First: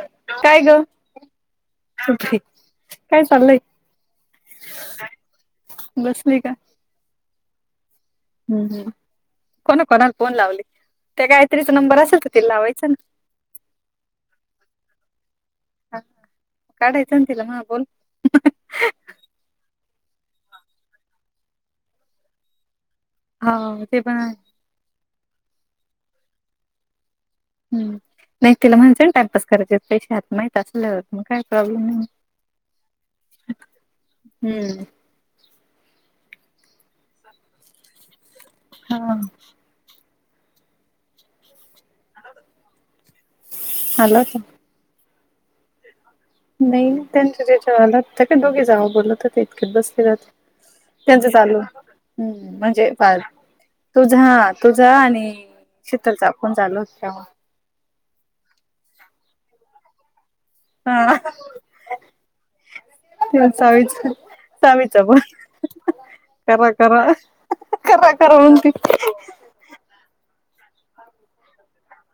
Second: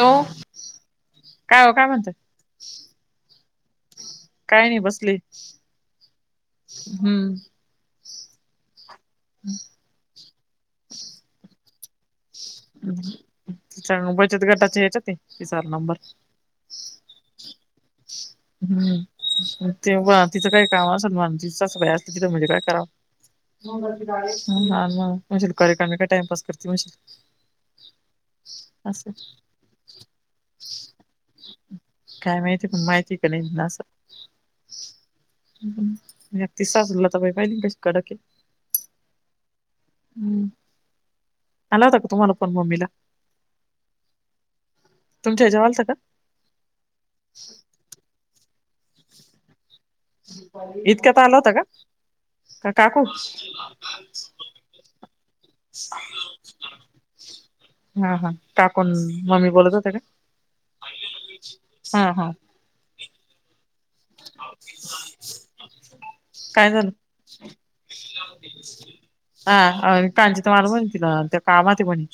Hello काय ग काय हो काय म्हणताय काय चाललंय? काय नाही बसली बसली हम्म हम् कोणा कोणाला फोन लावली त्या गायत्रीचा नंबर असेल तर तिला लावायचा ना. तिचा बचत गटाच्या ह्याच्यात आहे तिचा नंबर काढायचं ना तिला म्हणा बोल हम्म तेव्हा तिचं काही काम असलं तिथ आणि तिची सासूबाई असली तिथ मग काय करावं हा ते पण आहे हा न म्हणजे तू रिकामी काय टाइमपस करते म्हणशी हम्म नाही तिला म्हणय ना टाइमपास करायचे पैसे आत माहत असल्या मग काय प्रॉब्लेम नाही काय माहिती. माहिती की नाही ना अस हम्म तिची सासूबाई पहिली ना कधी कडक आहे हा हम्म आला होता का तुम्हाला पण मम्मीला. आला होता तुमच्या याच्यावर आला होता का नाही त्यांच्याच याच्यावर आला त्या काय दोघी जावा बोलत होत्या इतक्यात बसून [unintelligible] इतक्यात त्यांचं आला होता चाललं का हम्म का म्हणजे काकू फार तुझा तुझा आणि. शीतलचा फोन चालू होता [unintelligible] हा हा टाकून मम्मी बोलत होत्या ना हा हा [unintelligible] सामीच प करा काय झालं करा करा करा म्हणती हा कांची तर मला म्हणती त्या कामात आहे म्हणे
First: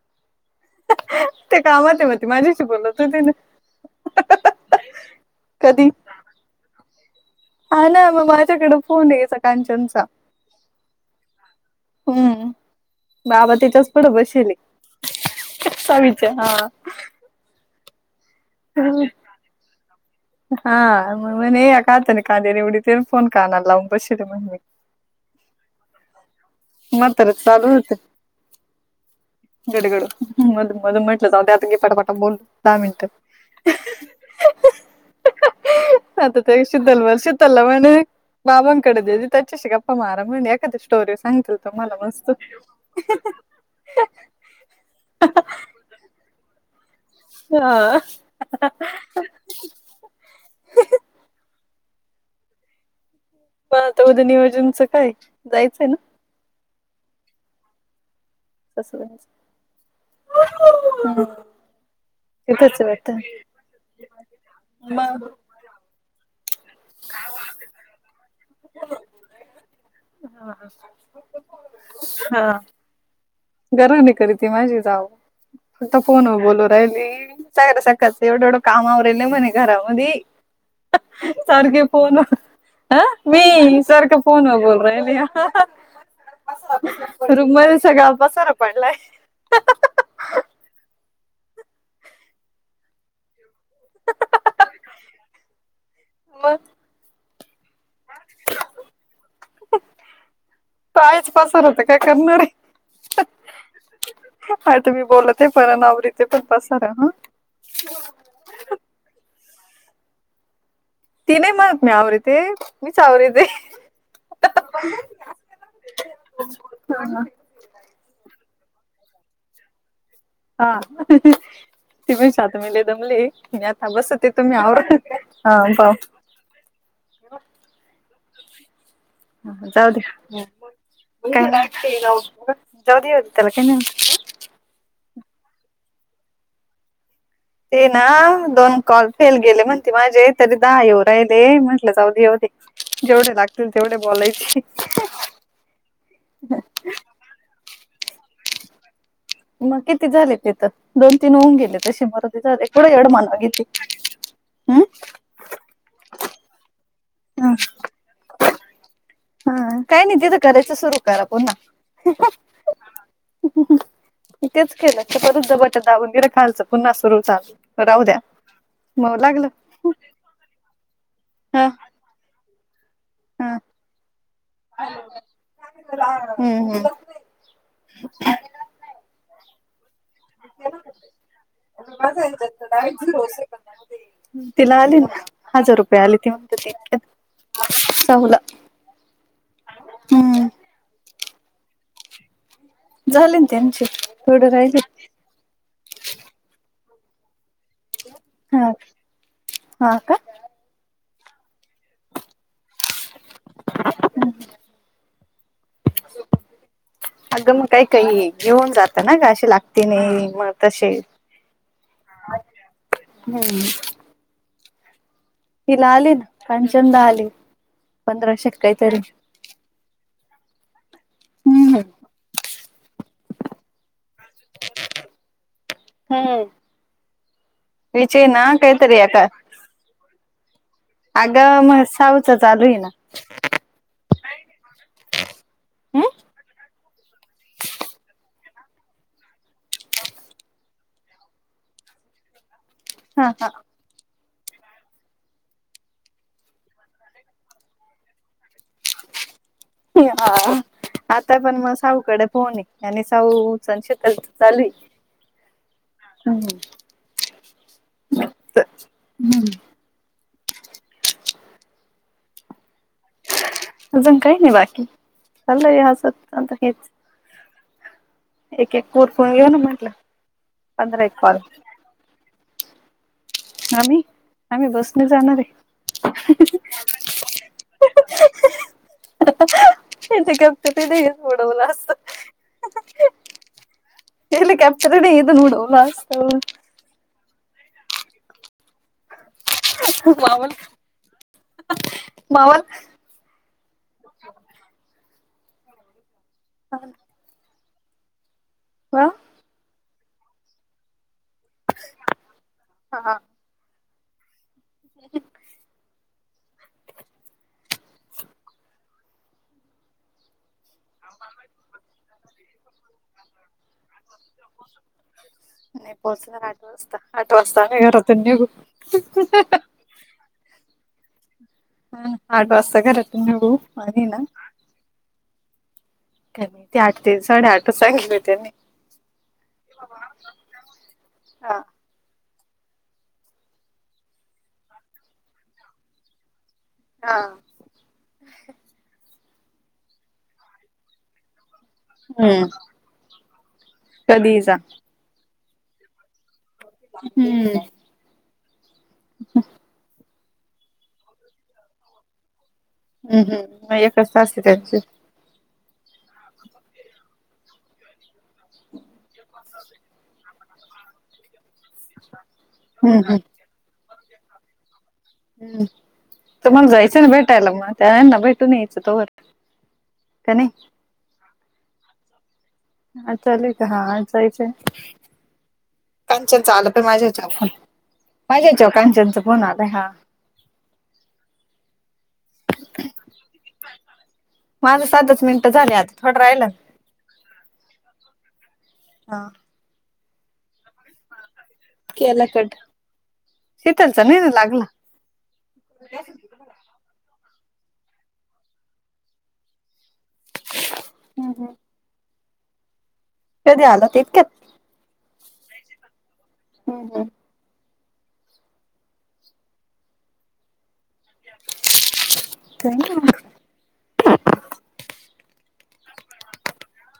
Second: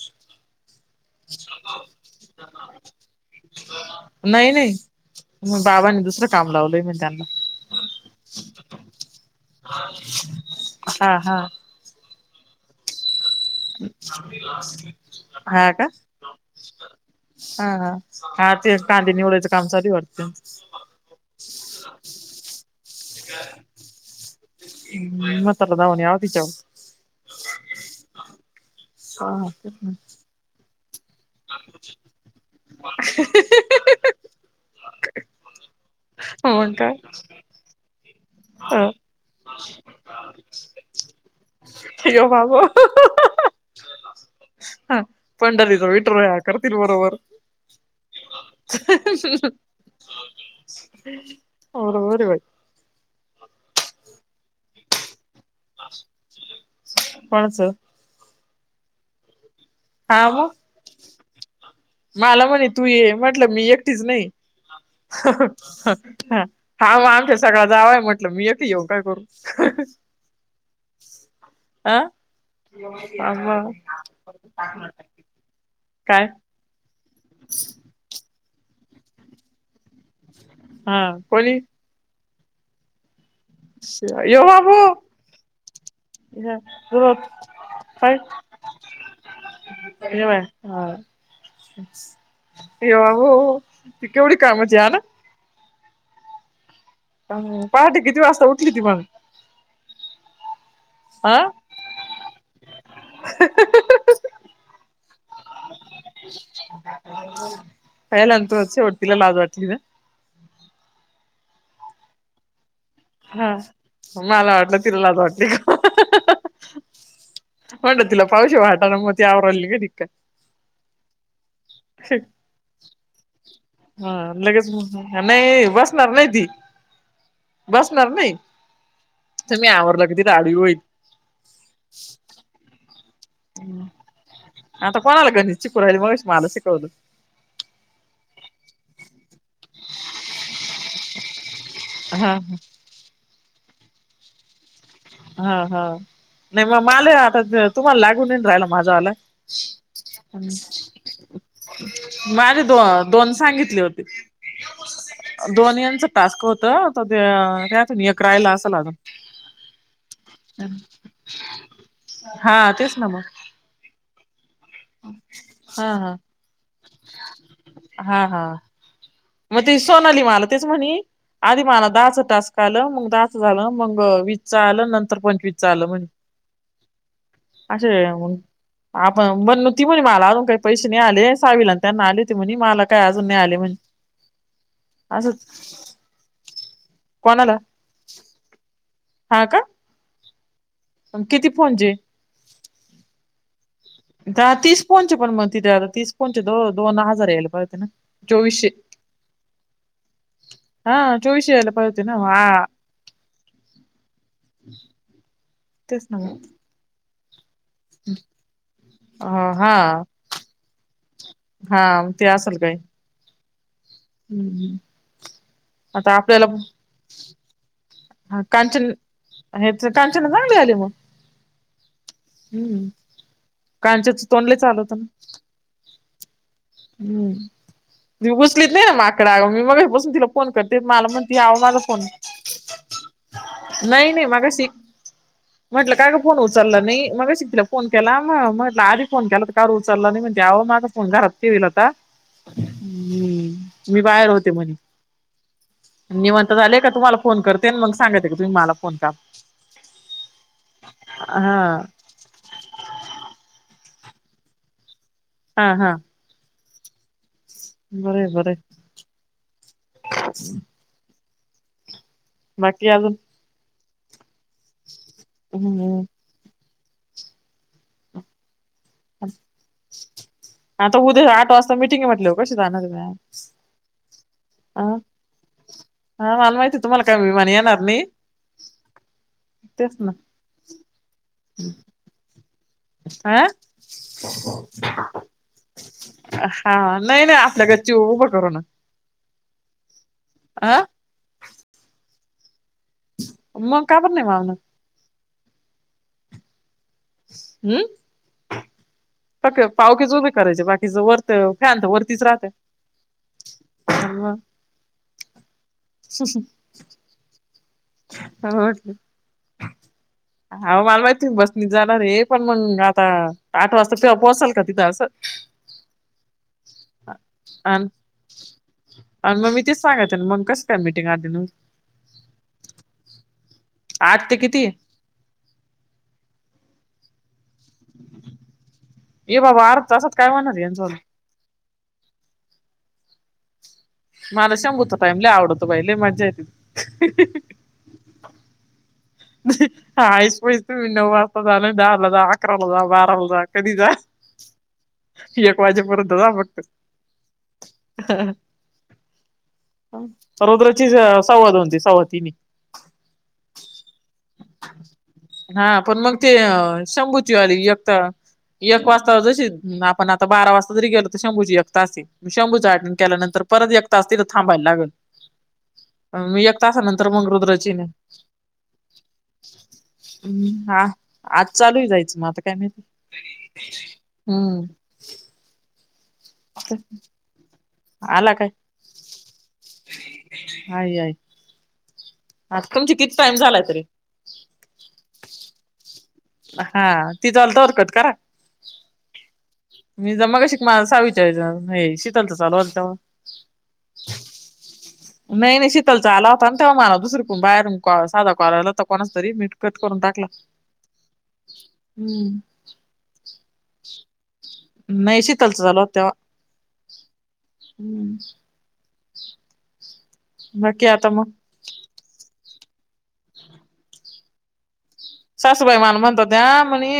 ते कामात आहे म्हणती माझ्याशी बोलत होती ना नाही नाही मग कधी बाबांनी दुसरं काम लावलंय मी त्यांना हा ना मग माझ्याकडे फोन ये स हा हा. हम्म बाबा तिच्याच पुढं बसेले हा का सावीच्या हा हा-हा तेच कांदे निवडायचं काम चालू आहे वाट हा मग म्हणे कांदे निवडतीने आणि फोन कानाला लावून बशीले म्हणे [unintelligible] म्हातारं चालू होत तिच्यावर गडगड मध मध म्हंटल जाऊ दे आता घी पटापटा बोल दहा मिनिटं [unintelligible] [unintelligible] आता ते मग शतलभर शीतलला म्हणे. बाबांकडे काय दिली त्याच्याशी गप्पा मारा म्हणे एखादी स्टोरी सांगते. यो बाबो [unintelligible] ह पंढर तिचा विठुराया करतील बरोबर. हा. [unintelligible] बरोबराय बाई. पण आता उद्या नियोजनचं काय जायचंय ना? कोणाचं? कस काय? हा मग. हम्. मला म्हणे तू ये म्हटलं मी एकटीच नाही मग [unintelligible] हा मग आमच्या सगळं जावंय म्हटलं मी एक त येऊ काय करू. आ? अ म गराणी करीती माझी जाव अता काय फोन वर बोलू राहिली य सकाळच एवढं एवढं. काम आवरायले म्हणे घरामध्ये हा कोणी सारखे फोन ह मी सारखं यो फोन व बाबू बोलू राहीली. पसारा सुरत पसारा रूम मध्ये सगळा काय पसार पडलाय. [unintelligible] हा. ये बाबो ती केवढी कामच्या्य ना. मग अम पहाटे किती वाजता उठली ती मग? तईच हा पसार हत काय करणारे. आ तुम्ही बोलत आहे पर आवरीते पण पसारा हा कयला अंतो शेवट तीला ला लाज वाटलीे ना? तीने माक मी आवरिते. हा मला वाटलं तिला लाज वाटली का? [unintelligible] वांट तिला पावश वाटाना म ती अवराली ग काय? हा तो पण शांत मी लाई दमले मी आता हा बसते तुम्ही लगेच आवरा हा नाही पाव बसणार नाही ती बसणार नाही. ह तुम्ही आवरलं की तिला जाऊद्या आडवी होईल काई नाई होत. जाऊद्या त्या ला काय नाई होत. आता कोणाला ग चीकु राहिली मगश मला शिकवलं ते ना दोन कॉल फेल गेले म्हणते माझे तरी दहा येऊ राहिले म्हटले म्हटल जाऊ दे हा येऊ दे मला जेवढे लागतील तेवढे बोलायचे. हा हा नाही मग माले आता तुम्हाला लागून येईन राहिला माझावाला मग किती झाले त तेथं दोन तीन होऊन गेले तसे म तथ माझे दो एडं एड दोन मानवा घेतली सांगितले होते हम्. दोन याचं टास्क होत आता त्या त्यातन एक राहिला असाल अजून. हा काही नाही तिथं करायचं सुरू करा पुन्हा. हा तेच ना मग तेच केलं ते परच ज बट हा दाबून हा गिर खालचं पुन्हा सुरू चालू राहू द्या. म लागला ती सोनली मला तेच म्हणे आधी हा मला दाच टास्क आल मग द हा झालं मग वीस च आलं नंतर पंचवीसच आलं म्हणे. हम्म हम्म असे आपण आपण बनूती म्हण मला. सांगू काय पैसे नाही आले सावीला आणि त्यांना आले हो म्हणे मला काय अजून नाही आले म्हणे. तिला आले ना असंच हजार रुपये आली ती म्हणत तीतक कोणाला? साहूला हा का. हम्म किती फोनचे? झाले ना त्यांचे थोडे धा राहिले तीस फोनचे पण म तिथे आता तीस फोनचे दो दोन हजार यायला पाहिजे होते ना. चोवीशे हा हा का हा चोवीशे यायला पायजे होत ना म आं [unintelligible] तेच नं मग अजून काय? काही घेऊन जात ना गं अ असे हा लागते‌ नाही मग कसे हा हम्म. हम्म हम्म. तिला आले आता ना आपल्याला कांचन दा आले पंधराशे क काय तरी ह्याच कांचन ला चांगले आले मग हम्म. हम्म कांचनचं तोंड लय चालवत न हूं हम्म ती उचलीत नाय ना काहीतरी एका माकडा आहो मी मगास पासून तिला फोन करते माला म्हणती आओ अगं माझ मग फोन साऊच चालू आहे ना. नाई नाई मगाशी [unintelligible] म्हटलं का गं फोन उचलला नही मगाशी तिला फोन केला म म्हटलं आधी फोन केला त कां रू उचलंला नाही म्हणते आहो माझं फोन घरात ठेवीला होता. हा हा मी बाहेर होते म्हणे निवांत झाले का तुम्हाला फोन करते मग सांगाते का तुम्ही मला फोन करा. ते हा आता पण म साऊकडे फोन ये. आणि सावू संचिता चाल्ली. हा हा. हूं हूं बरय बरय. बाकी अजून अजून काय नाही बाकी चाललंय हे हम्म असच अत हेच एक एक कोरफल घेऊ ना म्हटलं पंधरा एक उद्या पाळ आठ आता वाजता मिटिंग ये म्हटल्यावर कशी जाणार ये काय आम्ही आम्ही बसने जाणार ये. हा मला माहिती ये तुम्हाला काय विमान येणार नही. आता [unintelligible] कधीच उडवल असत. हा हेली कॅप्टर थोडी इदून उडवलं असत. हा नाय नाय आपल्या घरची उभं करू न मावल मावल मंग का बरं नाय मावणार. होना. हम्म कां त काय पावकीच उभी करायच बाकीच वरत फॅन तर वरतीच राहत्या. हा हा. [unintelligible] [unintelligible] होचं न आहो माला माहती ये तुम्ही बस नी जाणारेत. पण मंग आता आठ वाजता तिथं पोहचाल का तिथं असं नाय पोहचणार आठ वाजता आठ वाजता आम्ही घरातून निघू. सांगायं ना मग कसं का मीटिंग आधी हाआठ वास्ता घरत नू आठ ते किती. त्यांनी ते आठ ते साडेआठ सांगितलं त्यांनी ये बाबा अर्धा तासात काय होणार यांचं हा मला शभूत टाईमला आवडतो बाहिले मज्जा य त. हा आईस पईस तुम्ही नऊ वाजता झाला द जा हम्म अकराला जा बाराला जा कधी जा कधीही जा एक वाजेपर्ंत जा बटत हम्म हा अच् सर्वत्रची सवाद होनती सवाद ती म हम्म हम् एकच अस त्यांच हा पण मग ते शंबुची आली एकता. एक वाजता जशी आपण आता बारा वाजता जरी गेलो तर शंभूजी एक त शंभूं हट हम्म हम्म केल्यानंतर परत एक तास त तर थांबायला लागेल हम्म मी एक तासानंतर मग रुद्राचीन त नाहीच. हम्म हा आज चालू जायचं मग आता काय माहि हा चाले का हा जायचंय कांचनचं आलं पण माझ्याच्या फोन आला माझ्याच्याव कांचनचा फोन आलय हा ह आय ह तुमचे किती टाइम झालाय तरी माझं सात दच मिनट झाले आता थोडं राहिलं. हा ती चालत हरकत का. हा मी ज मगा शिक माहा विचारयच हे शिकल तर लवालता यथलसा नन लागला. नाही नाही शीतल चा आला होता आणि तेव्हा मला दुसरं कोण बाहेर साधा करायला होता कोणाच तरी मिटकत करून टाकला हम्म हम्म हम्म. कध आलं तेक. नाही शतालच झाल तेव्हा. हम् हम् हम्म. ह नकी आता म त ना सासूबाई माला म्हणतो त्या म्हणे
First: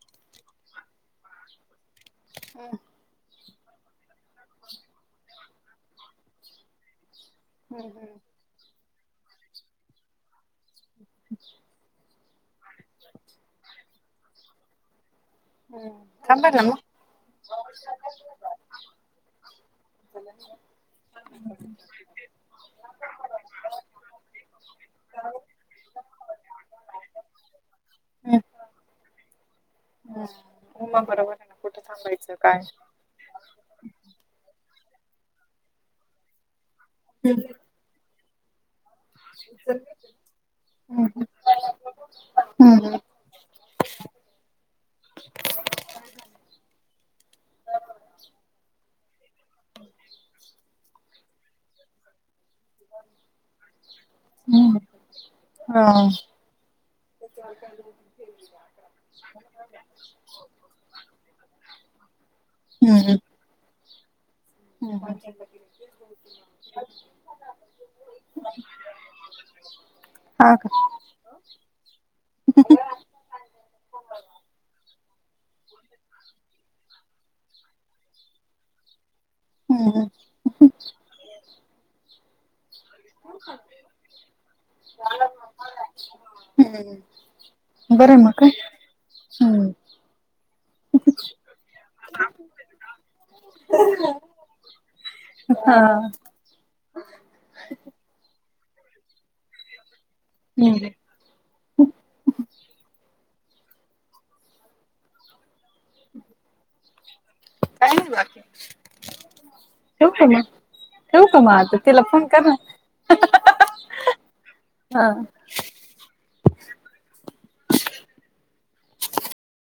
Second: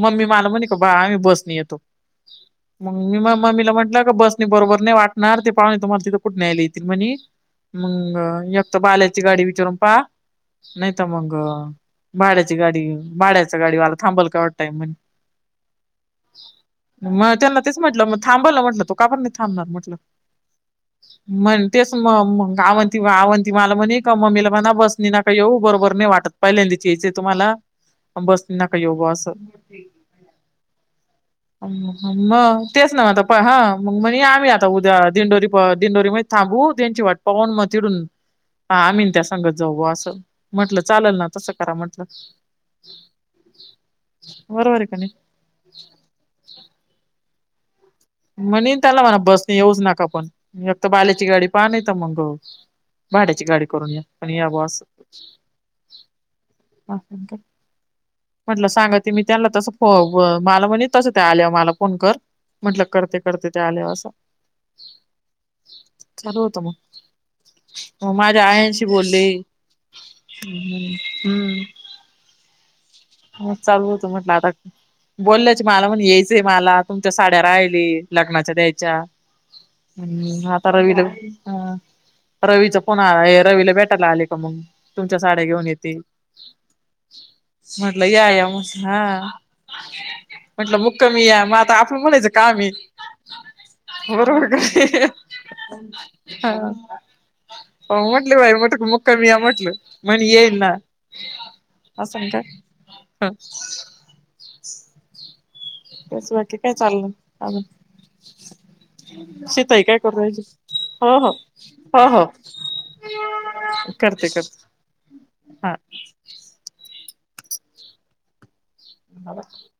मम्मी माला म्हणे का बा आम्ही बसणी येतो ह मी म म्मीला म्हटलं का बसने बरोबर नाही वाटणार ते पाहणे तुम्हाला तिथं कुठे्यायला येतील म्हणे. मंग एकत बाल्याची गाडी विचारून पा नाही तर मग भाड्याची गाडी भाड्याचा गाडी वाला थांबल का वाटतय म्हण थांबा ना मग त्यांना तेच म्हटलं मग थांबायला म्हटलं तो का पण नाही थांबणार म्हट म्हण ते मग मग गावंती आवंती मला म्हणे का मम्मीला म्हणा बसणी नका येऊ बरोबर नाही वाटत पहिल्यांदी तुम्हाला मग बस नका योगं असं उमा बरोबर आहे ना कुठं थांबायचं काय मग तेच ना आता ह मग म्हण आम्हीता उद्या दिंडोरी दिंडोरी म थांबू त्यांची वाट पान म तडून हा आम्ही त्या संगत जाऊ असं म्हटलं चालल ना तस हम्म बरोबर आहे का नाही. म्हणे त्याला म्हणा बसने येऊच नका पण फक्त बाल्याची गाडी पाह नाही तर मंग भाड्याची गाडी करून या पण या ब हम्म अस- हा आणि काय म्हटलं सांगा की मी त्यांना तसं मला म्हणे तसं त्या आल्यावर मला फोन कर म्हटल करते करते ते आले असं. हम् चालू होतं मग. मग माझ्या आयांशी बोलले हा का हम्म. मग चालू होत म्हटलं आता बोलल्यायचे मला म्हण यायचंय मला तुमच्या साड्या राहिली लग्नाच्या द्यायच्या. हम्म आ रवी हा. रवीचा फोन रवीला भेटायला आले का मग तुमच्या साड्या घेऊन येते. हम्म म्हटलं बरं या मग या काय मस हा हम्म म्हटलं मुक्कमी या मग आता आपलं म्हणायचं काम बरोबर का हा हा म्हटलं बाई म्हट मुक्का मी या म्हटलं म्हणे येईल ना हम्म असं काय? त्याच बाकी काय चाललंयं. अजून काय नाही बाकी शिताई काय ठेवू का कपडे मग तेन. हो ठेवू हो का मग आता तिला हो हो फोन कर [unintelligible] करते करते हा हा. [unintelligible]